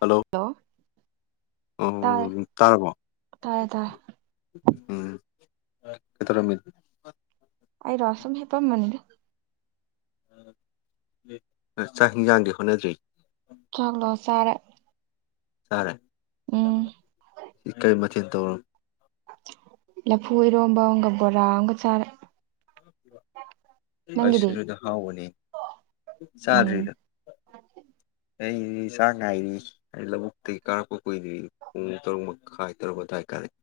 hello ꯇꯥꯔꯦ ꯎ ꯇꯔꯕꯣ ꯇꯥꯔꯦ ꯇꯥꯔꯦ ꯎꯝ ꯀꯇꯧꯔꯝ ꯑꯩꯔꯣ ꯁꯨꯝ ꯍꯤꯞꯄꯝꯃ ꯆꯥꯛ ꯍꯤꯡꯁꯥꯡꯗꯤ ꯍꯣꯠꯅꯗ꯭ꯔꯤ ꯆꯥꯛꯂꯣ ꯆꯥꯔꯦ ꯁꯥꯔꯦ ꯎꯝ ꯁꯤ ꯀꯔꯤ ꯃꯊꯦꯜ ꯇꯧꯔꯣ ꯂꯐꯨ ꯏꯔꯣꯝꯕ ꯑꯃꯒ ꯕꯣꯔꯥ ꯑꯝꯒ ꯆꯥꯔꯦ [unintelligible] ꯅꯪꯒꯤꯗꯤ ꯑꯩꯁꯨꯗ ꯍꯥꯎꯕꯅꯦ ꯎꯝ ꯆꯥꯗ꯭ꯔꯤꯗ ꯑꯩꯗꯤ ꯆꯥꯡ ꯉꯥꯏꯔꯤ ꯑꯩ ꯂꯧꯕꯨꯛꯇꯒꯤ ꯀꯥꯔꯛꯄ ꯀꯨꯏꯗ꯭ꯔꯤ ꯄꯨꯡ ꯇꯔꯨꯛ ꯃꯈꯥꯏ ꯇꯔꯨꯛ ꯃꯈꯥꯏ ꯀꯔꯛꯏ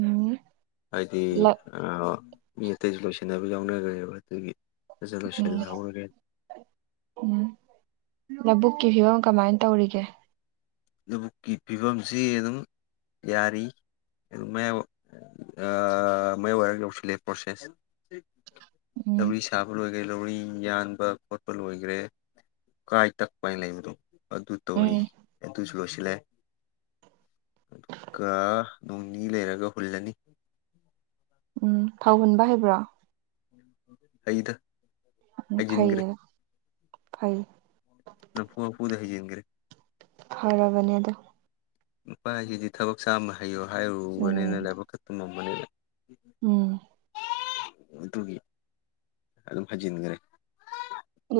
ꯎꯝ ꯑꯗꯤ ꯂ ꯑ ꯃꯤ ꯑꯇꯩꯁꯨ ꯂꯣꯏꯁꯤꯟꯅꯕ ꯌꯥꯎꯅꯈ꯭ꯔꯦꯕ ꯑꯗꯨꯒꯤ ꯐꯖ ꯎꯝ ꯂꯣꯏꯁꯤꯜꯍꯧꯔꯒꯦ ꯎꯝ ꯂꯧꯕꯨꯛ ꯀꯤ ꯐꯤꯕꯝ ꯀꯃꯥꯏꯅ ꯇꯧꯔꯤꯒꯦ ꯂꯧꯕꯨꯛꯀꯤ ꯐꯤꯕꯝꯁꯤ ꯑꯗꯨꯝ ꯌꯥꯔꯤ ꯑꯗꯨꯝ ꯑꯌꯥꯝꯕ ꯑꯥ ꯃꯌꯥꯏ ꯑꯣꯏꯔꯞ ꯌꯧꯁꯤꯜꯂꯛ ꯑ‌ꯦ ꯄ꯭ꯔꯣꯁꯦꯁ ꯎꯝ ꯗꯧꯔꯤ ꯁꯕ ꯑꯣꯏ ꯂꯧꯔꯤ ꯌꯥꯟꯕ ꯈꯣꯠꯄ ꯂꯣꯏꯈ꯭ꯔꯦ ꯀꯥꯏ ꯇꯛꯄ ꯍꯥꯏꯅ ꯂꯩꯕꯗꯣ ꯑꯗꯨ ꯇꯧꯔꯤ ꯎꯝ ꯑꯗꯨꯁꯨ ꯂꯣꯏꯁꯤꯜꯂꯦ ꯑꯗꯨꯒ ꯅꯣꯡꯅꯤ ꯂꯩꯔꯒ ꯍꯨꯜꯂꯅꯤ ꯎꯝ ꯊꯥꯎ ꯍꯟꯕ ꯍꯥꯏꯕ꯭ꯔꯣ ꯍꯩ ꯗ ꯎꯝ ꯐꯩꯌꯦ ꯐꯩ ꯅꯝꯐꯨ ꯅꯝꯐꯨꯗ ꯍꯩꯖꯤꯟꯒꯔꯦ ꯐꯥꯔꯕꯅꯤ ꯑꯗꯨ ꯅꯨꯄꯥꯁꯤꯗꯤ ꯊꯕꯛ ꯆꯥꯝꯃ ꯍꯩꯌꯣ ꯎꯝ ꯍꯥꯏꯔꯨꯕꯅꯤꯅ ꯂꯥꯏꯕꯛꯇꯥ ꯇꯝꯃꯝꯕꯅꯤꯅꯥ ꯎꯝ ꯑꯗꯨꯒꯤ ꯑꯗꯨꯝ ꯍꯩꯖꯤꯟꯈ꯭ꯔꯦ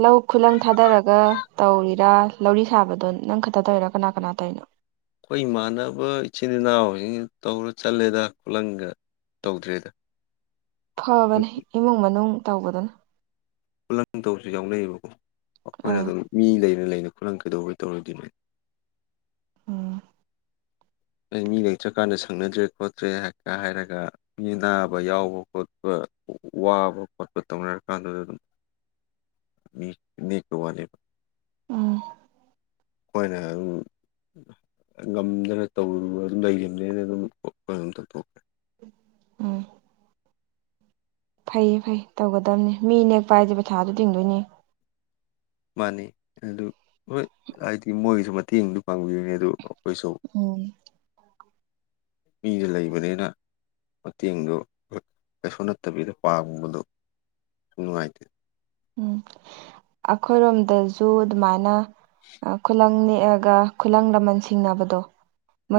ꯂꯧ ꯈꯨꯂꯪ ꯊꯥꯗꯔꯒ ꯇꯧꯔꯤꯔꯥ ꯂꯧꯔꯤ ꯁꯥꯕꯗꯣ ꯅꯪ ꯈꯛꯇ ꯇꯧꯔ ꯀꯅꯥ ꯀꯅꯥ ꯇꯧꯔꯤꯅꯣ ꯑꯩꯈꯣꯏ ꯏꯃꯥꯟꯅꯕ ꯏꯆꯤꯟ ꯏꯅꯥꯎꯁꯤꯡ ꯇꯧꯔ ꯆꯠꯂꯦꯗ ꯈꯨꯂꯪꯒ ꯇꯧꯗ꯭꯭ꯔꯤꯗ ꯐꯕꯅꯦ ꯏꯃꯨꯡ ꯃꯅꯨꯡ ꯇꯧꯕꯗꯨꯅ ꯈꯨꯂꯪ ꯇꯧꯁꯨ ꯌꯥꯎꯅꯩꯌꯦꯕꯀꯣ ꯑꯩꯈꯣꯏꯅ ꯑꯥ ꯑꯗꯨꯝ ꯃꯤ ꯂꯩꯅ ꯂꯩꯅꯕ ꯈꯨꯂꯪ ꯀꯩꯗꯧꯕꯦ ꯇꯧꯔꯨꯗ‌ꯣꯏꯅ‌ꯣ ꯎꯝ ꯑꯩ ꯃꯤ ꯂꯩꯇ꯭ꯔꯀꯥꯟꯗ ꯁꯪꯅꯗ꯭ꯔꯦ ꯈꯣꯠꯇ꯭ꯔꯦ ꯍꯥꯏꯔꯒ ꯃꯤ ꯑꯅꯥꯕ ꯌꯥꯎꯕ ꯈꯣꯠꯄ ꯋꯥꯕ ꯈꯣꯠꯄ ꯇꯧꯅꯔ ꯀꯥꯟꯗꯨꯗ ꯑꯗꯨꯝ [inaudible] ꯃꯤ ꯅ‌ꯦꯛꯄꯩ ꯋꯥꯅꯤꯦꯕ ꯑꯥ ꯑꯩꯈꯣꯏꯅ ꯑꯗꯨꯝ ꯉꯝꯗꯅ ꯇꯧꯔ ꯂ‌ꯩꯈꯤꯝꯅꯤꯅꯥ ꯑꯗꯨꯝ ꯑꯩꯈ‌ꯣꯏꯅꯥ ꯑꯗꯨꯝ ꯇ‌ꯣꯊ‌ꯣꯛꯈ꯭ꯔ‌ꯦ ꯎꯝ ꯐꯩꯌꯦ ꯐꯩ ꯇꯧꯒꯗꯕꯅꯤ ꯃꯤ ꯅꯦꯛꯄ ꯍꯥꯏꯁꯦ ꯄꯩꯁꯥꯗꯨ ꯇꯤꯡꯗꯣꯏꯅꯤ ꯃꯥꯅꯤ ꯑꯗꯨ ꯍꯣꯏ ꯍꯥꯏꯗꯤ ꯃꯣꯏꯒꯤꯁꯨ ꯃꯇꯦꯡꯗ ꯄꯥꯡꯕꯤꯕꯅꯦ ꯑꯗꯨ ꯎꯝ ꯃꯤꯅ ꯂꯩꯕꯅꯤꯅ ꯃꯇꯦꯡꯗꯨ ꯀꯩꯁꯨ ꯅꯠꯇꯕꯤꯗ ꯄꯥꯡꯕꯗꯣ ꯅꯨꯡꯉꯥꯏꯇꯦ ꯎꯝ ꯑꯩꯈꯣꯏꯔꯣꯝꯗꯁꯨ ꯑꯗꯨꯃꯥꯏꯅ ꯈꯨꯂꯪꯅꯤ ꯈꯨꯂꯪ ꯂꯃꯟ ꯁꯤꯡꯅꯕꯗꯣ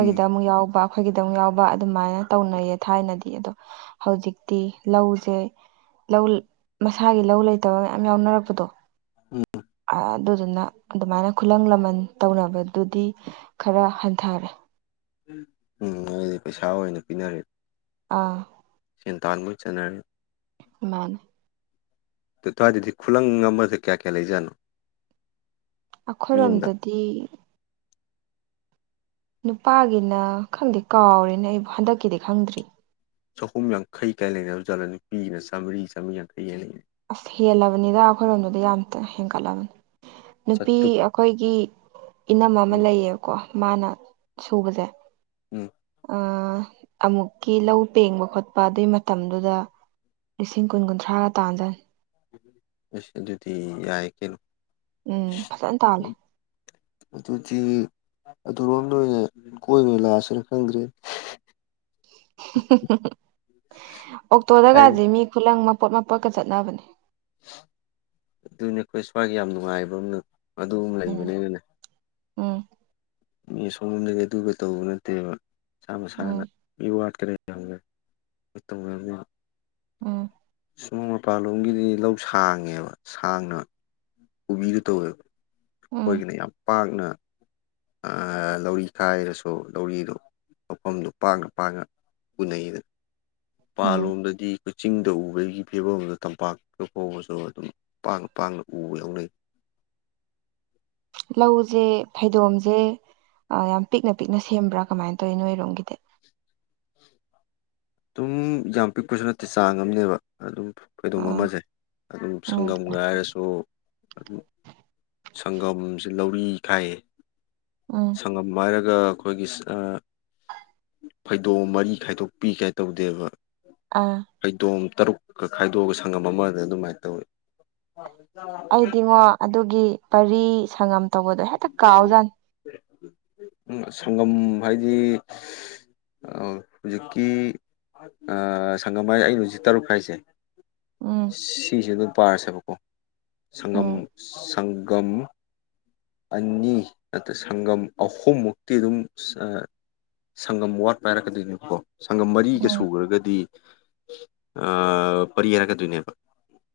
ꯎꯝ ꯑꯃꯨꯛ ꯌꯥꯎꯕ ꯑꯩꯈꯣꯏꯒꯤꯗꯧ ꯌꯥꯎꯕ ꯑꯗꯨꯃꯥꯏꯅ ꯇꯧꯅꯩꯌꯦ ꯊꯥꯏꯅꯗꯤ ꯑꯗꯣ ꯍꯧꯖꯤꯛꯇꯤ ꯂꯧꯁꯦ ꯂꯧ ꯃꯁꯥꯒꯤ ꯂꯧ ꯂꯩꯇꯕ ꯃꯌꯥꯝ ꯌꯥꯎꯅꯔꯛꯄꯗꯣ ꯑꯗꯨꯗꯨꯅ ꯑꯗꯨꯃꯥꯏꯅ ꯈꯨꯂꯪ ꯂꯃꯟ ꯇꯧꯅꯕꯗꯨꯗꯤ ꯈꯔ ꯍꯟꯊꯔꯦ ꯎꯝ ꯃꯣꯏꯗꯤ ꯄꯩꯁꯥ ꯑꯣꯏꯅ ꯄꯤꯅꯔ ꯑꯥ ꯁꯦꯟꯇꯥꯟꯕꯨ ꯆꯠꯅꯔ ꯃꯥꯅꯦ ꯊꯗꯤꯗꯤ ꯈꯨꯂꯪꯒꯥ ꯑꯃꯁ ꯀꯌꯥ ꯀꯌꯥ ꯂꯩꯖꯅꯣ ꯑꯩꯈꯣꯏꯔꯣꯝꯗꯗꯤ ꯅꯨꯄꯥꯒꯤꯅ ꯈꯪꯗꯦ ꯀꯥꯎꯔꯦꯅ ꯑꯩꯕꯨ ꯍꯟꯗꯛꯀꯤꯗꯤ ꯈꯪꯗ꯭ꯔꯤ ꯆꯍꯨꯝ ꯌꯥꯡꯈꯩ ꯀꯥꯏ ꯂꯩꯅꯕꯖꯠꯂ ꯅꯨꯄꯤꯒꯤꯅ ꯆꯥꯝꯃꯔꯤ ꯆꯥꯝꯃꯔꯤ ꯌꯥꯡꯈꯩ ꯀꯥꯏ ꯂꯩꯅꯩ ꯑꯁ ꯍꯦꯜꯂꯕꯅꯤꯗ ꯑꯩꯈꯣꯏꯔꯣꯝꯗꯨꯗꯤ ꯌꯥꯝꯇ ꯍꯦꯟꯀꯠꯂꯕꯅꯤ ꯅꯨꯄꯤ ꯆꯥꯇ꯭ꯔꯨꯛ ꯑꯩꯈꯣꯏꯒꯤ ꯏꯅꯝꯃ ꯑꯃ ꯂꯩꯌꯦꯕꯀꯣ ꯃꯥꯅ ꯁꯨꯕꯁꯦ ꯎꯝ ꯑꯃꯨꯛꯀꯤ ꯂꯧ ꯄꯦꯡꯕ ꯈꯣꯠꯄ ꯑꯗꯨꯏ ꯃꯇꯝꯗꯨꯗ ꯂꯤꯁꯤꯡ ꯀꯨꯟ ꯀꯨꯟꯊ꯭ꯔꯥꯒ ꯇꯥꯟꯖꯅꯤ ꯑꯁ ꯑꯗꯨꯗꯤ ꯌꯥꯌꯦ ꯀꯩꯅꯣ ꯎꯝ ꯐꯖꯅ ꯇꯥꯜꯂꯦ ꯑꯗꯨꯗꯤ ꯑꯗꯨꯔꯣꯝꯗ ꯑꯣꯏꯅ ꯀꯣꯏꯕꯩ ꯂꯥꯛꯑꯁꯤꯔ ꯈꯪꯗ꯭ꯔꯦ ꯑꯣꯛꯇꯣꯗ ꯍꯥꯏ ꯀꯥꯁꯦ ꯃꯤ ꯈꯨꯂꯪ ꯄꯣꯠ ꯃꯄꯣꯠꯀ ꯆꯠꯅꯕꯅꯦ ꯑꯗꯨꯅꯦ ꯑꯩꯈꯣꯏ ꯁ꯭ꯋꯥꯏꯒꯤ ꯌꯥꯝ ꯅꯨꯡꯉꯥꯏꯕ ꯑꯃꯅ ꯑꯗꯨꯝ ꯎꯝ ꯂꯩꯕꯅꯤꯅꯅꯦ ꯎꯝ ꯃꯤ ꯁꯣꯝꯗꯗꯤ ꯑꯗꯨꯒ ꯇꯧꯕ ꯅꯠꯇꯦꯕ ꯏꯁꯥ ꯎꯝ ꯃꯁꯥꯅ ꯃꯤ ꯋꯥꯠꯈꯔꯦ ꯌꯥꯝ ꯇ ꯎꯝ ꯁꯃ ꯃꯄꯥꯟꯂꯣꯝꯒꯤꯗꯤ ꯂꯧ ꯁꯥꯡꯉꯦꯕ ꯁꯥꯡꯅ ꯎꯕꯤꯒ ꯇꯧꯋꯦꯕ ꯎꯝ ꯑꯩꯈꯣꯏꯒꯤꯅ ꯌꯥꯝ ꯄꯥꯛꯅ ꯂꯧꯔꯤ ꯈꯥꯏꯔꯁꯨ ꯂꯧꯔꯤꯗꯣ ꯃꯐꯝꯗꯣ ꯄꯥꯛꯅ ꯄꯥꯛꯅ ꯎꯅꯩꯗꯅ ꯎꯝ ꯃꯄꯥꯥꯜꯂꯣꯝꯗꯗꯤ ꯆꯤꯡꯗ ꯎꯕꯒꯤ ꯐꯤꯕꯝꯗ ꯇꯝꯄꯥꯛꯇ ꯐꯥꯎꯕꯁꯨ ꯑꯗꯨꯝ ꯄꯥꯛꯅ ꯄꯥꯛꯅ ꯎꯕ ꯌꯥꯎꯅꯩ ꯂꯧꯁꯦ ꯐꯩꯗꯣꯝꯁꯦ ꯌꯥꯝ ꯄꯤꯛꯅ ꯄꯤꯛꯅ ꯁꯦꯝꯕ꯭ꯔꯥ ꯀꯃꯥꯏꯅ ꯇꯧꯋꯤ ꯅꯣꯏꯔꯣꯝꯒꯤꯗꯤ ꯑꯗꯨꯝ ꯌꯥꯝ ꯄꯤꯛꯄꯁꯨ ꯅꯠꯇꯦ ꯆꯥꯡ ꯑꯃꯅꯦꯕ ꯑꯗꯨꯝ ꯐꯩꯏꯗꯣꯝ ꯑꯥ ꯑꯃꯁꯦ ꯑꯗꯨꯝ ꯎꯝ ꯁꯪꯉꯥꯝꯒ ꯍꯥꯏꯔꯁꯨ ꯑꯗꯨ ꯁꯪꯒꯝꯁꯦ ꯂꯧꯔꯤ ꯈꯥꯏꯌꯦ ꯎꯝ ꯁꯪꯒꯝ ꯍꯥꯏꯔꯒ ꯑꯗꯨꯒ ꯑꯩꯈꯣꯏꯒꯤ ꯐꯩꯗꯣꯝ ꯃꯔꯤ ꯈꯥꯏꯗꯣꯛꯄꯤ ꯀꯥꯏ ꯇꯧꯗꯦꯕ ꯑꯥ ꯐꯩꯗꯣꯝ ꯇꯔꯨꯛꯀ ꯈꯥꯏꯗꯣꯛꯑꯒ ꯁꯪꯉꯝ ꯑꯃꯗ ꯑꯗꯨꯃꯥꯏꯅ ꯇꯧꯋꯤ ꯑꯩꯗꯤꯉꯣ ꯑꯗꯨꯒꯤ ꯄꯔꯤ ꯁꯪꯉꯝ ꯇꯧꯕꯗꯣ ꯍꯦꯛꯇ ꯀꯥꯎꯖꯥꯠꯅꯤ ꯎ ꯁꯪꯒꯝ ꯍꯥꯏꯥꯏꯗꯤ ꯑ ꯍꯧꯖꯤꯛꯀꯤ ꯁꯪꯉꯝ ꯍꯥꯢꯁꯦ ꯑꯩꯅ ꯍꯧꯖꯤꯛ ꯇꯔꯨꯛ ꯍꯥꯏꯁꯦ ꯎꯝ ꯁꯤꯁꯤꯗ ꯄꯥꯔꯁꯦꯕꯀꯣ ꯁꯪꯒꯝ ꯎꯝ ꯁꯪꯒꯝ ꯑꯅꯤ ꯅꯠꯇ꯭ꯔ ꯁꯪꯒꯝ ꯑꯍꯨꯝꯃꯨꯛꯇꯤ ꯑꯗꯨꯝ ꯁꯪꯒꯝ ꯋꯥꯠ ꯄꯥꯏꯔꯛꯀꯗꯣꯏꯅꯦꯕꯀꯣ ꯁꯪꯒꯝ ꯃꯔꯤꯒ ꯎꯝ ꯁꯨꯈ꯭ꯔꯒꯗꯤ ꯄꯔꯤ ꯌꯥꯔꯛꯀꯗꯣꯏꯅꯦꯕ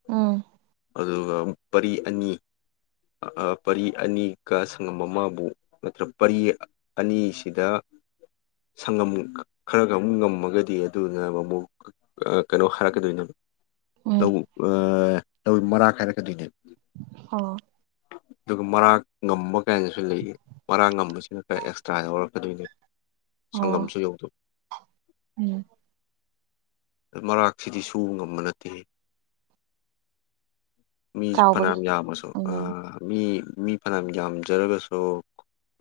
ꯎꯝ ꯑꯗꯨꯒ ꯄꯔꯤ ꯑꯅꯤ ꯄꯔꯤ ꯑꯅꯤꯒ ꯁꯪꯉꯝ ꯑꯃꯕꯨ ꯅꯠꯇ꯭ꯔ ꯄꯔꯤ ꯑꯅꯤꯁꯤꯗ ꯁꯪꯒꯝ ꯈꯔꯒ ꯑꯃꯨꯛ ꯉꯝꯃꯒꯗꯤ ꯑꯗꯨꯅ ꯑꯃ ꯑꯃꯛ ꯀꯩꯅꯣ ꯍꯥꯏꯔꯛꯀꯗꯣꯏꯅ ꯎꯝ ꯇꯧ ꯇꯧꯤ ꯃꯔꯥ ꯈꯥꯏꯔꯛꯀꯗꯣꯏꯅꯦ ꯑꯣ ꯑꯗꯨꯒ ꯃꯔꯥꯡ ꯉꯝꯕ ꯀꯥꯏꯅꯁꯨ ꯂꯩꯌꯦ ꯃꯔꯥꯡ ꯉꯝꯕꯁꯤꯅ ꯈꯔ ꯑꯦꯛꯁꯇ꯭ꯔꯥꯗ ꯂꯧꯔꯛꯀꯗꯣꯏꯅꯦꯕ ꯑꯣ ꯁꯪꯒꯝꯁꯨ ꯌꯧꯗꯣꯏ ꯎꯝ ꯃꯔꯥꯛꯁꯤꯗꯤ ꯁꯨꯕ ꯉꯝꯕ ꯅꯠꯇꯦ ꯃꯤ ꯆꯥꯎꯕꯒꯤ ꯐꯅꯌꯥꯝ ꯌꯥꯝꯃꯁꯨ ꯎꯝ ꯃꯤ ꯃꯤ ꯐꯅꯌꯥꯝ ꯌꯥꯝꯖꯔꯒꯁꯨ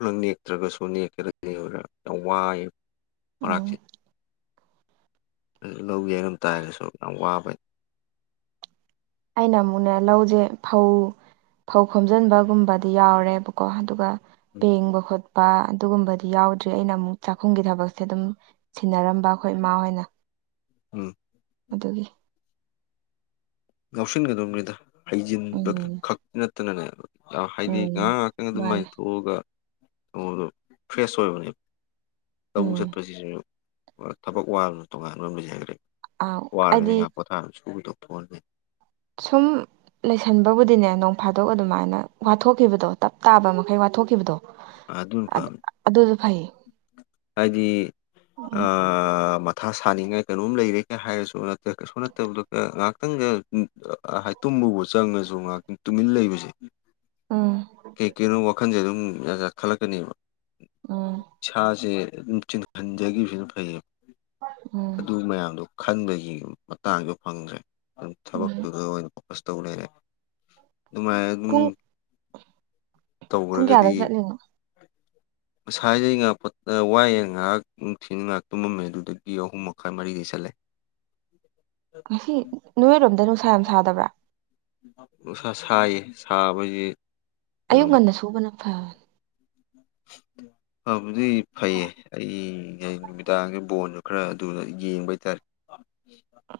ꯂꯪ ꯅꯦꯛꯇ꯭ꯔꯒꯁꯨ ꯅꯦꯛꯀ꯭ꯔꯒ ꯌꯥꯝ ꯋꯥꯏꯑ ꯃꯔꯥꯛꯁꯤ ꯎꯝ ꯂꯧ ꯌꯦꯡꯉꯝ ꯇꯥꯔꯒꯁꯨ ꯌꯥꯝ ꯋꯥꯕꯅꯤ ꯑꯩꯅ ꯑꯃꯨꯛꯅꯦ ꯂꯧꯖꯦ ꯐꯧ ꯐꯧ ꯈꯣꯝꯖꯤꯟꯕꯒꯨꯝꯕꯗꯤ ꯌꯥꯎꯔꯦꯕꯀꯣ ꯑꯗꯨꯒ ꯄꯦꯡꯕ ꯈꯣꯠꯄ ꯄ ꯑꯗꯨꯒꯨꯝꯕꯗꯤ ꯌꯥꯎꯗ꯭ꯔꯤ ꯑꯩꯅ ꯑꯃꯨꯛ ꯆꯥꯛꯈꯨꯝꯒꯤ ꯊꯕꯛꯁꯦ ꯑꯗꯨꯝ ꯁꯤꯟꯅꯔꯝꯕ ꯑꯩꯈꯣꯏ ꯏꯃꯥ ꯍꯣꯏꯅ ꯎꯝ ꯑꯗꯨꯒꯤ ꯉ ꯂꯧꯁꯤꯟꯒꯗꯧꯅꯤꯗ ꯍꯩꯖꯤꯟꯕ ꯎꯝ ꯈꯛꯇꯤ ꯅꯠꯇꯅꯅꯦꯕ ꯍꯥꯏꯗꯤ ꯎꯝ ꯉꯥꯏꯍꯥꯛ ꯉꯥꯏꯍꯥꯛꯇꯪ ꯃꯥꯅꯦ ꯑꯗꯨꯃꯥꯏꯅ ꯊꯣꯛꯑꯒ ꯊꯉꯣꯗꯣ ꯐ꯭ꯔꯦꯁ ꯑꯣꯏꯕꯅꯦꯕ ꯂꯧꯕꯛ ꯎꯝ ꯆꯠꯄꯁꯤꯁꯨ ꯊꯕꯛ ꯋꯥꯕꯅ ꯇꯣꯉꯥꯟꯕ ꯃꯤꯖꯈ꯭ꯔꯦ ꯑꯥꯎ ꯋꯥꯔ ꯑꯩꯗꯤ ꯉ ꯄꯣꯊꯥ ꯁꯨꯗ ꯐꯣꯟꯅꯤ ꯁꯨꯝ ꯂꯩꯁꯟꯕꯕꯨꯗꯤꯅꯦ ꯅꯣꯡ ꯐꯥꯗꯣꯛ ꯑꯗꯨꯃꯥꯏꯅ ꯋꯥꯊꯣꯛꯈꯤꯕꯗꯣ ꯇꯞ ꯇꯥꯕ ꯃꯈꯩ ꯋꯥꯊꯣꯛꯈꯤꯕꯗꯣ ꯑꯗꯨꯅ ꯐꯕꯅꯤ ꯑꯗꯨꯁꯨ ꯐꯩ ꯍꯥꯏꯗꯤ ꯎꯝ ꯑ ꯊꯥ ꯁꯥꯅꯤꯡꯉꯥꯏ ꯀꯩꯅꯣꯝ ꯂꯩꯔꯦꯒ ꯍꯥꯏꯔꯁꯨꯠꯇ ꯀꯩꯁꯨ ꯅꯠꯇꯕꯗ ꯉꯥꯏꯍꯥꯛꯇꯪ ꯨꯕ ꯆꯪꯉꯁꯨ ꯉꯥꯏꯍꯥꯛꯇꯪ ꯇꯨꯃꯤꯟ ꯂꯩꯕꯁꯦ ꯎꯝ ꯀꯩ ꯀꯩꯅꯣ ꯋꯥꯈꯟꯁꯦ ꯑꯗꯨꯝ ꯈꯜꯂꯛꯀꯅꯦꯕ ꯎꯝ ꯁꯥꯁꯦ ꯑꯗꯨꯝ ꯆꯤꯡꯍꯟꯖꯈꯤꯕꯁꯨ ꯐꯩꯌꯦꯕ ꯎꯝ ꯑꯗꯨ ꯃꯌꯥꯝꯗꯣ ꯈꯟꯕꯒꯤ ꯃꯇꯥꯡꯗ ꯐꯪꯗ꯭ꯔꯦ ꯊꯕꯣꯛ ꯎꯝ ꯇꯗ ꯄꯀꯁꯇ ꯎꯅꯔ ꯑꯗꯨꯃꯥꯏꯅ ꯑꯗꯨꯝ ꯄꯨꯡ ꯄꯨꯡ ꯀꯌꯥꯗ ꯇꯧꯈ꯭ꯔꯒꯗꯤ ꯆꯠꯂꯤꯅꯣ [unintelligible] ꯉꯁꯥꯏꯗꯩ ꯉꯥꯏꯍꯥꯛ ꯋꯥꯏꯌꯦꯦꯅ ꯉꯥꯏꯍꯥꯛ ꯅꯨꯡꯊꯤ ꯉꯥꯏꯍꯥꯛ ꯇꯨꯝꯃꯝꯃꯦ ꯑꯗꯨꯗꯒꯤ ꯑꯍꯨꯝ ꯃꯈꯥꯏ ꯃꯔꯤꯗꯩ ꯆꯠꯂꯦ [unintelligible] ꯉꯁꯤ ꯅꯣꯏꯔꯣꯝꯗ ꯅꯨꯡꯁꯥ ꯌꯥꯝ ꯁꯥꯗꯕ꯭ꯔꯥ ꯅꯨꯡꯁꯥ ꯁꯥꯏꯌꯦ ꯁꯥꯕꯁꯤ ꯑꯌꯨꯛ ꯉꯟꯗ ꯁꯨꯕꯅ ꯐꯕꯅꯤ ꯎꯝ ꯐꯕꯗꯤ ꯐꯩꯌꯦ ꯑꯩꯩꯅ ꯅꯨꯃꯤꯗꯥꯡꯒꯤ ꯕꯣꯟꯗꯣ ꯈꯔ ꯑꯗꯨꯅ ꯌꯦꯡꯕ ꯍꯥꯏꯇꯥꯔꯦ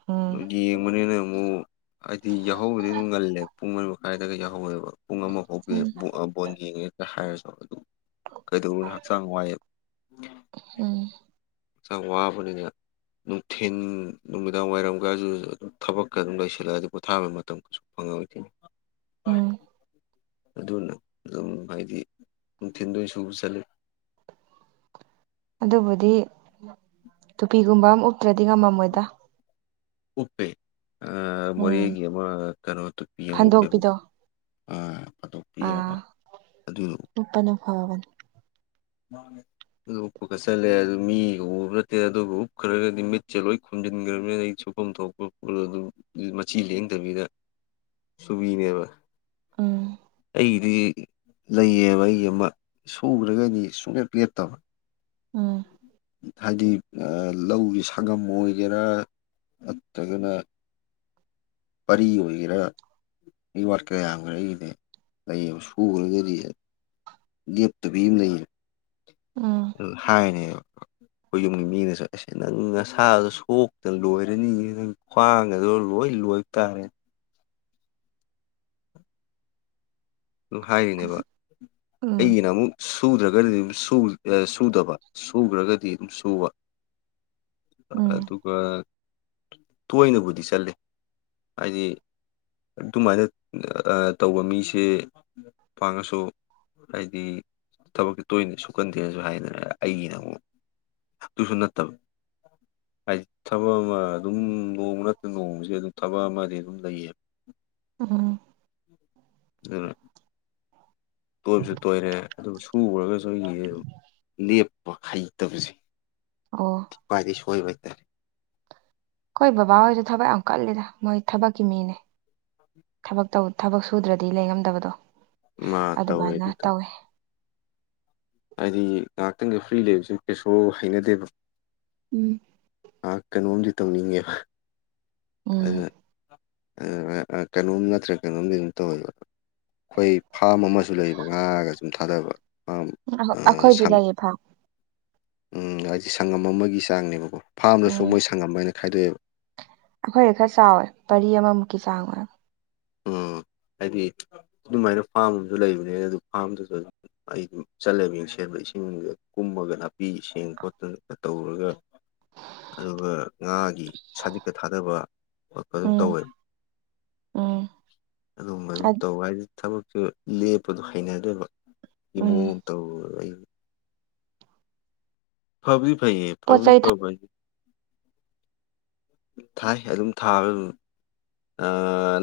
ꯎꯝ ꯌꯦꯡꯕꯅꯤꯅ ꯑꯃꯨꯛ ꯍꯥꯏꯗꯤ ꯌꯥꯎꯍꯧꯕꯗꯤ ꯑꯗꯨꯝ ꯉꯜꯂꯦ ꯄꯨꯡ ꯀꯥꯏꯗꯗꯒꯤ ꯌꯥꯎꯍꯧꯋꯦꯕ ꯄꯨꯡ ꯑꯃ ꯐꯥꯎꯒꯦ ꯎꯝ ꯕꯣꯟ ꯌꯦꯡꯉꯦ ꯍꯥꯏꯔꯁꯨ ꯑꯗꯨ ꯀꯩꯗꯧꯕꯅ ꯍꯛꯆꯥꯡ ꯋꯥꯏꯑꯕ ꯎꯝ ꯍꯛꯆꯥꯡ ꯋꯥꯕꯅꯤꯅ ꯅꯨꯡꯊꯤꯟ ꯅꯨꯃꯤꯗꯥꯡ ꯋꯥꯏꯔꯝꯒꯁꯨ ꯑꯗꯨꯝ ꯊꯕꯛꯀ ꯑꯗꯨꯝ ꯂꯩꯁꯤꯜꯂꯛꯑꯗꯤ ꯄꯣꯊꯥꯕ ꯃꯇꯝ ꯀꯁꯨ ꯐꯪꯉꯦ ꯎꯝ ꯑꯗꯨꯅ ꯑꯗꯨꯝ ꯍꯥꯏꯗꯤ ꯊꯗ ꯁꯨꯕꯁꯂ ꯑꯗꯨꯕꯨꯗꯤ ꯇꯨꯄꯤꯒꯨꯝꯕ ꯑꯃ ꯎꯞꯇ꯭ꯔꯗꯤ ꯉꯝꯃꯝꯃꯣꯏꯗ ꯎꯄꯦ ꯑ ꯎꯝ ꯃꯔꯤꯒꯤ ꯑꯃ ꯀꯩꯅꯣ ꯇ ꯄꯤꯦꯝ ꯎꯄꯦ ꯐꯟꯗꯣꯛꯄꯤꯗꯣ ꯐꯥꯊꯣꯛꯄꯤꯑꯕ ꯑꯥ ꯑꯗꯨꯔ ꯎꯞꯄꯅ ꯐꯕꯅꯤ ꯃꯥ [inaudible] ꯑꯗꯨ ꯎꯞꯄ ꯈꯠ ꯆꯜꯂꯦ ꯑꯗꯨ ꯃꯤꯒ ꯎꯕ ꯅꯠꯇꯦ ꯑꯗꯨꯒ ꯎꯞꯈ꯭ꯔꯒꯗꯤ ꯃꯤꯠꯁꯦ ꯂꯣꯏ ꯈꯣꯨꯝꯖꯤꯟꯈ꯭ꯔꯕꯅꯤꯅ ꯑꯩꯁꯨ ꯊꯣꯛꯐꯝ ꯊꯣꯛꯄ ꯑꯗꯨꯝ ꯃꯆꯤ ꯂꯦꯡꯗꯕꯤꯗ ꯁꯨꯕꯤꯅꯦꯕ ꯑ [unintelligible] [inaudible] ꯑꯩꯒꯤꯗꯤ ꯂꯩꯌꯦꯕ ꯑꯩꯒꯤ ꯑꯃ ꯁꯨꯈ꯭ꯔꯒꯗꯤ ꯁꯨꯡꯂꯦ ꯄꯦꯠꯇꯕ ꯎꯝ ꯍꯥꯏꯗꯤ ꯂꯧꯒꯤ ꯁꯪꯒꯝ ꯑꯣꯏꯒꯦꯔꯥ ꯅꯠꯇ꯭ꯔꯒꯅ ꯄꯔꯤ ꯑꯣꯏꯒꯔ ꯑꯩ ꯋꯥꯠꯀ ꯌꯥꯝꯈ꯭ꯔꯦ ꯑꯩꯒꯤꯅꯦ ꯂꯩ ꯑꯃ ꯁꯈ꯭ꯔꯒꯗꯤ ꯂꯦꯞꯇꯕꯤ ꯑꯃ ꯂꯩ ꯍꯥꯏꯅꯦꯕ ꯍ [unintelligible] [inaudible] ꯑꯩꯈꯣꯏ ꯌꯨꯝꯒꯤ ꯃꯤꯅ ꯆꯠꯂꯁꯦ ꯅꯪ ꯅꯁꯥꯗ ꯁꯣꯛꯇꯅ ꯂꯣꯏꯔꯅꯤ ꯅꯪ ꯈ꯭ꯋꯥꯡ ꯑꯗꯣ ꯂꯣꯏ ꯍꯣꯏꯇꯥꯔꯦ ꯑꯗꯨꯝ ꯍꯥꯏꯔꯤꯅꯦꯕ ꯎꯝ ꯑꯩꯒꯤꯅ ꯑꯃꯨꯛ ꯁꯨꯗ꯭ꯔꯒꯗꯤꯝ ꯁꯨꯗꯕ ꯁꯨꯈ꯭ꯔꯒꯗꯤ ꯑꯗꯨꯝ ꯁꯨꯕ ꯎꯝ ꯑꯗꯨꯒ ꯇꯣꯏꯅꯕꯨꯗꯤ ꯆꯠꯂꯦ ꯍꯥꯏꯗꯤ ꯑꯗꯨꯃꯥꯏꯅ ꯇꯧꯕ ꯃꯤꯁꯦ ꯐꯪꯉꯁꯨ ꯍꯥꯏꯗꯤ ꯊꯕꯛꯁꯤ ꯇꯣꯏꯅ ꯁꯨꯀꯟꯗꯦꯅꯁꯨ ꯍꯥꯏꯗꯔꯦ ꯑꯩꯒꯤꯅ ꯑꯃꯨꯛ ꯇꯨ ꯁꯅ ꯇꯕ [inaudible] ꯍꯥꯏꯗꯤ ꯊꯕꯛ ꯑꯃ ꯑꯗꯨꯝ ꯅꯣꯡꯃ ꯅꯠꯇꯦ ꯅꯣꯡꯃꯁꯦ ꯑꯗꯨꯝ ꯊꯕꯛ ꯑꯃꯗꯤ ꯑꯗꯨꯝ ꯂꯩꯌꯦꯕ ꯎꯝ ꯎꯝ [inaudible] [unintelligible] [inaudible] ꯇꯣꯏꯕꯁꯨ ꯇꯣꯏꯔꯦ ꯑꯗꯨꯒ ꯁꯨꯈꯨꯔꯒꯁꯨ ꯑꯩꯒꯤ ꯑꯗꯨ ꯂꯦꯞꯄ ꯍꯩꯇꯕꯁꯦ ꯑꯣ ꯈ꯭ꯋꯥꯏꯗꯒꯤꯩ ꯁꯣꯏꯕꯩ ꯍꯣꯏ ꯕꯕꯥ ꯍꯣꯏꯗꯣ ꯊꯕꯛ ꯌꯥꯝ ꯀꯜꯂꯤꯗ ꯃꯣꯏ ꯊꯕꯛꯀꯤ ꯃꯤꯅꯦ ꯊꯕꯛ ꯁꯨꯗ꯭ꯔꯗꯤ ꯂꯩꯉꯝꯗꯕꯗꯣ ꯃꯥ ꯇꯧꯋꯦ ꯑꯗꯨꯃꯥꯏꯅ ꯑꯗꯨ ꯇꯧꯋꯦ ꯍꯥꯏꯗꯤ ꯉꯥꯏꯍꯥꯛꯇꯪꯒ ꯐ꯭ꯔꯤ ꯂꯩꯕꯁꯨ ꯀꯩꯁꯨ ꯍꯩꯅꯗꯦꯕ ꯎꯝ ꯑ ꯀꯩꯅꯣꯝꯁꯤ ꯇꯧꯅꯤꯡꯉ ꯎꯝ [inaudible] ꯀꯩꯅꯣꯝ ꯅꯠꯇ꯭ꯔꯦ ꯀꯩꯅꯣꯝꯗꯤ ꯑꯗꯨꯝ ꯇꯧꯋꯕ ꯑꯩꯈꯣꯏ ꯐꯥꯝ ꯑꯃꯁꯨ ꯂꯩꯕ ꯉꯥꯔꯒ ꯁꯨꯝ ꯊꯥꯗꯕ ꯐꯥꯝ ꯑꯥ ꯑꯈꯣꯏ ꯁꯪ ꯂꯥꯏꯌꯦꯐꯥꯎ ꯎꯝ ꯍꯥꯏꯗꯤ ꯁꯪꯉꯝ ꯑꯃꯒꯤ ꯆꯥꯡꯅꯦꯕꯀꯣ ꯐꯥꯔꯝꯗꯁꯨ ꯃꯣꯏ ꯁꯪꯉꯝ ꯍꯥꯏꯅ ꯈꯥꯏꯗꯣꯛꯑꯦꯕ ꯑꯩꯈꯣꯏꯅ ꯈꯔ ꯆꯥꯎꯋꯦ ꯄꯔꯤ ꯑꯃꯃꯨꯛꯀꯤ ꯆꯥꯡ ꯑꯣꯏꯕ ꯎꯝ ꯍꯥꯏꯗꯤ ꯑꯗꯨꯃꯥꯏꯅ ꯐꯥꯔꯝ ꯑꯃꯁꯨ ꯂꯩꯕꯅꯦ ꯑꯗꯨ ꯐꯥꯔꯝꯗꯨꯁꯨ ꯑꯗꯨꯝ ꯑꯩꯝ ꯆꯠꯂꯦꯕ ꯌꯦꯡ ꯁꯦꯝꯕ ꯏꯁꯤꯡꯗ ꯀꯨꯝꯃꯒ ꯅꯥꯄꯤ ꯏꯁꯤꯡꯦꯡ ꯈꯣꯠꯠꯇꯅꯒ ꯇꯧꯔꯒ ꯑꯗꯨꯒ ꯉꯥꯒꯤ ꯁꯥꯖꯤꯀ ꯊꯥꯗꯕ ꯑꯗꯨꯝ ꯎꯝ ꯇꯧꯋꯦꯕ ꯎꯝ ꯑꯗꯨꯒꯝꯕ ꯑꯗꯨꯝ ꯇꯧ ꯍꯥꯏꯗꯤꯦ ꯊꯕꯛꯁꯨꯨ ꯂꯦꯞꯄꯗꯣ ꯍꯩꯅꯗ꯭ꯔꯦꯕ ꯏ ꯎꯝ ꯃꯑꯣꯡ ꯇꯧ ꯑꯩ ꯐꯕꯔꯤ ꯐꯌꯦ ꯄꯣꯠ ꯐꯕꯔꯤ ꯆꯩ ꯐ ꯊꯥꯏ ꯑꯗꯨꯝ ꯊꯥꯕ ꯑꯗꯨ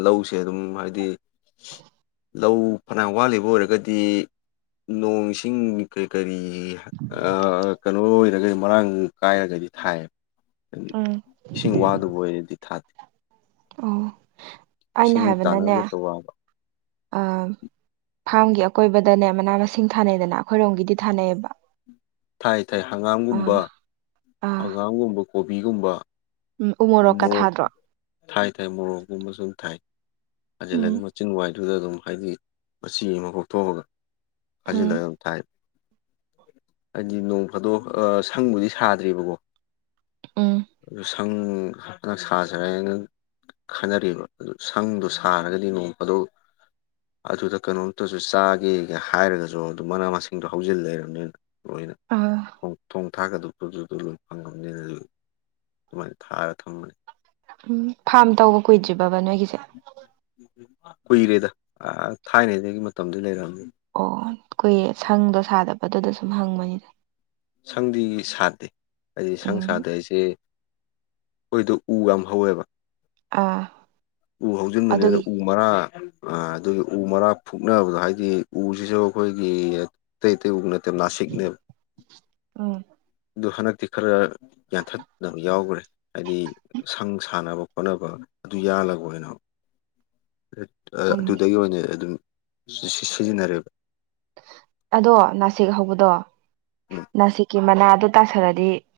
ꯂꯧꯁꯦ ꯑꯗꯨꯝ ꯍꯥꯏꯕꯗꯤ ꯂꯧ ꯐꯅ ꯋꯥꯠꯂꯤꯕ ꯑꯣꯏꯔꯒꯗꯤ ꯅꯣꯡ ꯏꯁꯤꯡ ꯀꯔꯤ ꯀꯔꯤ ꯀꯩꯅꯣ ꯑꯣꯏꯔꯒꯗꯤ ꯃꯔꯥꯡ ꯀꯥꯏꯔꯒꯗꯤ ꯊꯥꯏꯌꯦꯕ ꯎꯝ ꯏꯁꯤꯡ ꯋꯥꯗꯕꯔꯗꯤ ꯊꯥꯗꯦ ꯑꯣ ꯑꯩꯅ ꯏꯁꯤꯡ ꯍꯥꯏꯕꯅꯅꯦ ꯇꯥꯅꯕꯗꯇ ꯋꯥꯡꯕ ꯑꯥ ꯐꯥꯝꯒꯤ ꯑꯀꯣꯏꯕꯗꯅꯦ ꯃꯅꯥ ꯃꯁꯤꯡ ꯊꯥꯅꯩꯗꯅ ꯑꯩꯈꯣꯏꯔꯣꯝꯒꯤꯗꯤ ꯊꯥꯅꯩꯌꯦꯕ ꯊꯥꯏ ꯊꯥꯏ ꯑꯥ ꯍꯪꯒꯥꯝꯒꯨꯝꯕ ꯑꯥ ꯍꯪꯒꯥꯝꯒꯨꯝꯕ ꯀꯣꯕꯤꯒꯨꯝꯕ ꯎꯝ ꯑꯗꯨꯝ ꯎꯃꯣꯔꯣꯛꯀ ꯃꯣꯔꯣꯛ ꯊꯥꯗ꯭ꯔꯣ ꯊꯥꯏ ꯊꯥꯏ ꯃꯣꯔꯣꯛꯀꯨꯝꯕꯁꯨ ꯑꯗꯨꯝ ꯊꯥꯏ ꯑꯁꯤꯂ ꯑꯗꯨꯝ ꯎꯝ ꯃꯆꯤꯟ ꯋꯥꯏ ꯗꯨꯗ ꯑꯗꯨꯝ ꯍꯥꯏꯗꯤ ꯃꯆꯤ ꯑꯃ ꯀꯣꯛꯊꯣꯛꯑꯒ ꯐꯥꯖꯤꯜꯂꯒ ꯎꯝ ꯑꯗꯨꯝ ꯊꯥꯏ ꯍꯥꯏꯗꯤ ꯅꯣꯡ ꯐꯥꯗꯣꯛ ꯁꯪꯕꯨꯗꯤ ꯁꯥꯗ꯭ꯔꯤꯕꯀꯣ ꯎꯝ ꯑꯗꯨ ꯁꯪ ꯈꯔ ꯁꯥꯖꯔꯑꯩꯅ ꯈꯟꯅꯔꯤꯕ ꯑꯗꯨ ꯁꯪꯗꯣ ꯁꯥꯔꯒꯗꯤ ꯅꯣꯡ ꯐꯗꯣꯛ ꯑꯗꯨꯗ ꯀꯩꯅꯣꯝꯇꯁꯨ ꯆꯥꯒꯦꯒ ꯍꯥꯏꯔꯒꯁꯨ ꯑꯗꯨ ꯃꯅꯥ ꯃꯁꯤꯡꯗꯣ ꯍꯧꯖꯤꯜ ꯂꯩꯔꯝꯅꯤꯅ ꯂꯣꯏꯅ ꯑꯥ ꯊ‌ꯣꯡ ꯊꯣꯡ ꯊꯥꯛꯒꯗꯕ ꯗꯨꯗꯨ ꯑꯗꯨ ꯂꯣꯏ ꯐꯪꯂꯝꯅꯤꯅ ꯑꯗꯨ ꯑꯗꯨꯃꯥꯏꯅ ꯊꯥꯔ ꯊꯝꯕꯅꯤ ꯎꯝ ꯐꯥꯝ ꯇꯧꯕ ꯀꯨꯏꯗ꯭ꯔꯤꯕꯕꯥ ꯅꯣꯏꯒꯤꯁꯦ ꯀꯨꯏꯔꯦꯗ ꯑ ꯊꯥꯏꯅꯩꯗꯒꯤ ꯃꯇꯝꯗꯨ ꯂꯩꯔꯝꯃꯦ ꯑꯣ ꯀꯨꯏꯔꯦ ꯁꯪꯗꯣ ꯁꯥꯗꯕꯗꯨꯗ ꯁꯨꯝ ꯍꯪꯕꯅꯤꯗ ꯁꯪꯗꯤ ꯁꯥꯗꯦ ꯍꯥꯏꯗꯤ ꯁꯪ ꯎꯝ ꯁꯥꯗꯦ ꯍꯥꯏꯁꯦ ꯈꯣꯏꯗꯨ ꯎ ꯌꯥꯝ ꯍꯧꯋꯦꯕ ꯑꯥ ꯎ ꯍꯧꯖꯤꯟꯕꯅꯤꯅ ꯑꯗꯨꯒꯤ ꯎ ꯃꯔꯥ ꯑꯗꯨꯒꯤ ꯎ ꯃꯔꯥ ꯐꯨꯛꯅꯕꯗꯣ ꯍꯥꯏꯗꯤ ꯎꯁꯤꯁꯨ ꯑꯩꯈꯣꯏꯒꯤ ꯑꯇꯩ ꯑꯇꯩ ꯎ ꯅꯠꯇꯦ ꯅꯥꯁꯤꯛ ꯄꯤꯛꯅꯦꯕ ꯎꯝ ꯑꯗꯨ ꯍꯟꯗꯛꯇꯤ ꯈꯔ ꯌꯥꯟꯊꯠꯅꯕ ꯌꯥꯎꯒ꯭ꯔꯦ ꯍꯥꯏꯗꯤ ꯁꯪ ꯁꯥꯟꯅꯕ ꯈꯣꯠꯅꯕ ꯑꯗꯨ ꯌꯥꯜꯂꯒ ꯑꯣꯏꯅ ꯎꯝ ꯑꯗꯨꯗꯒꯤ ꯑꯣꯏꯅ ꯑꯗꯨꯝ ꯁꯤꯖꯤꯟꯅꯔꯦꯕ ꯑꯗꯣ ꯅꯥꯁꯤꯛ ꯍꯧꯕꯗꯣ ꯅꯥꯁꯤꯛꯀꯤ ꯃꯅꯥꯗꯣ ꯇꯥꯁꯤꯜꯂꯗꯤ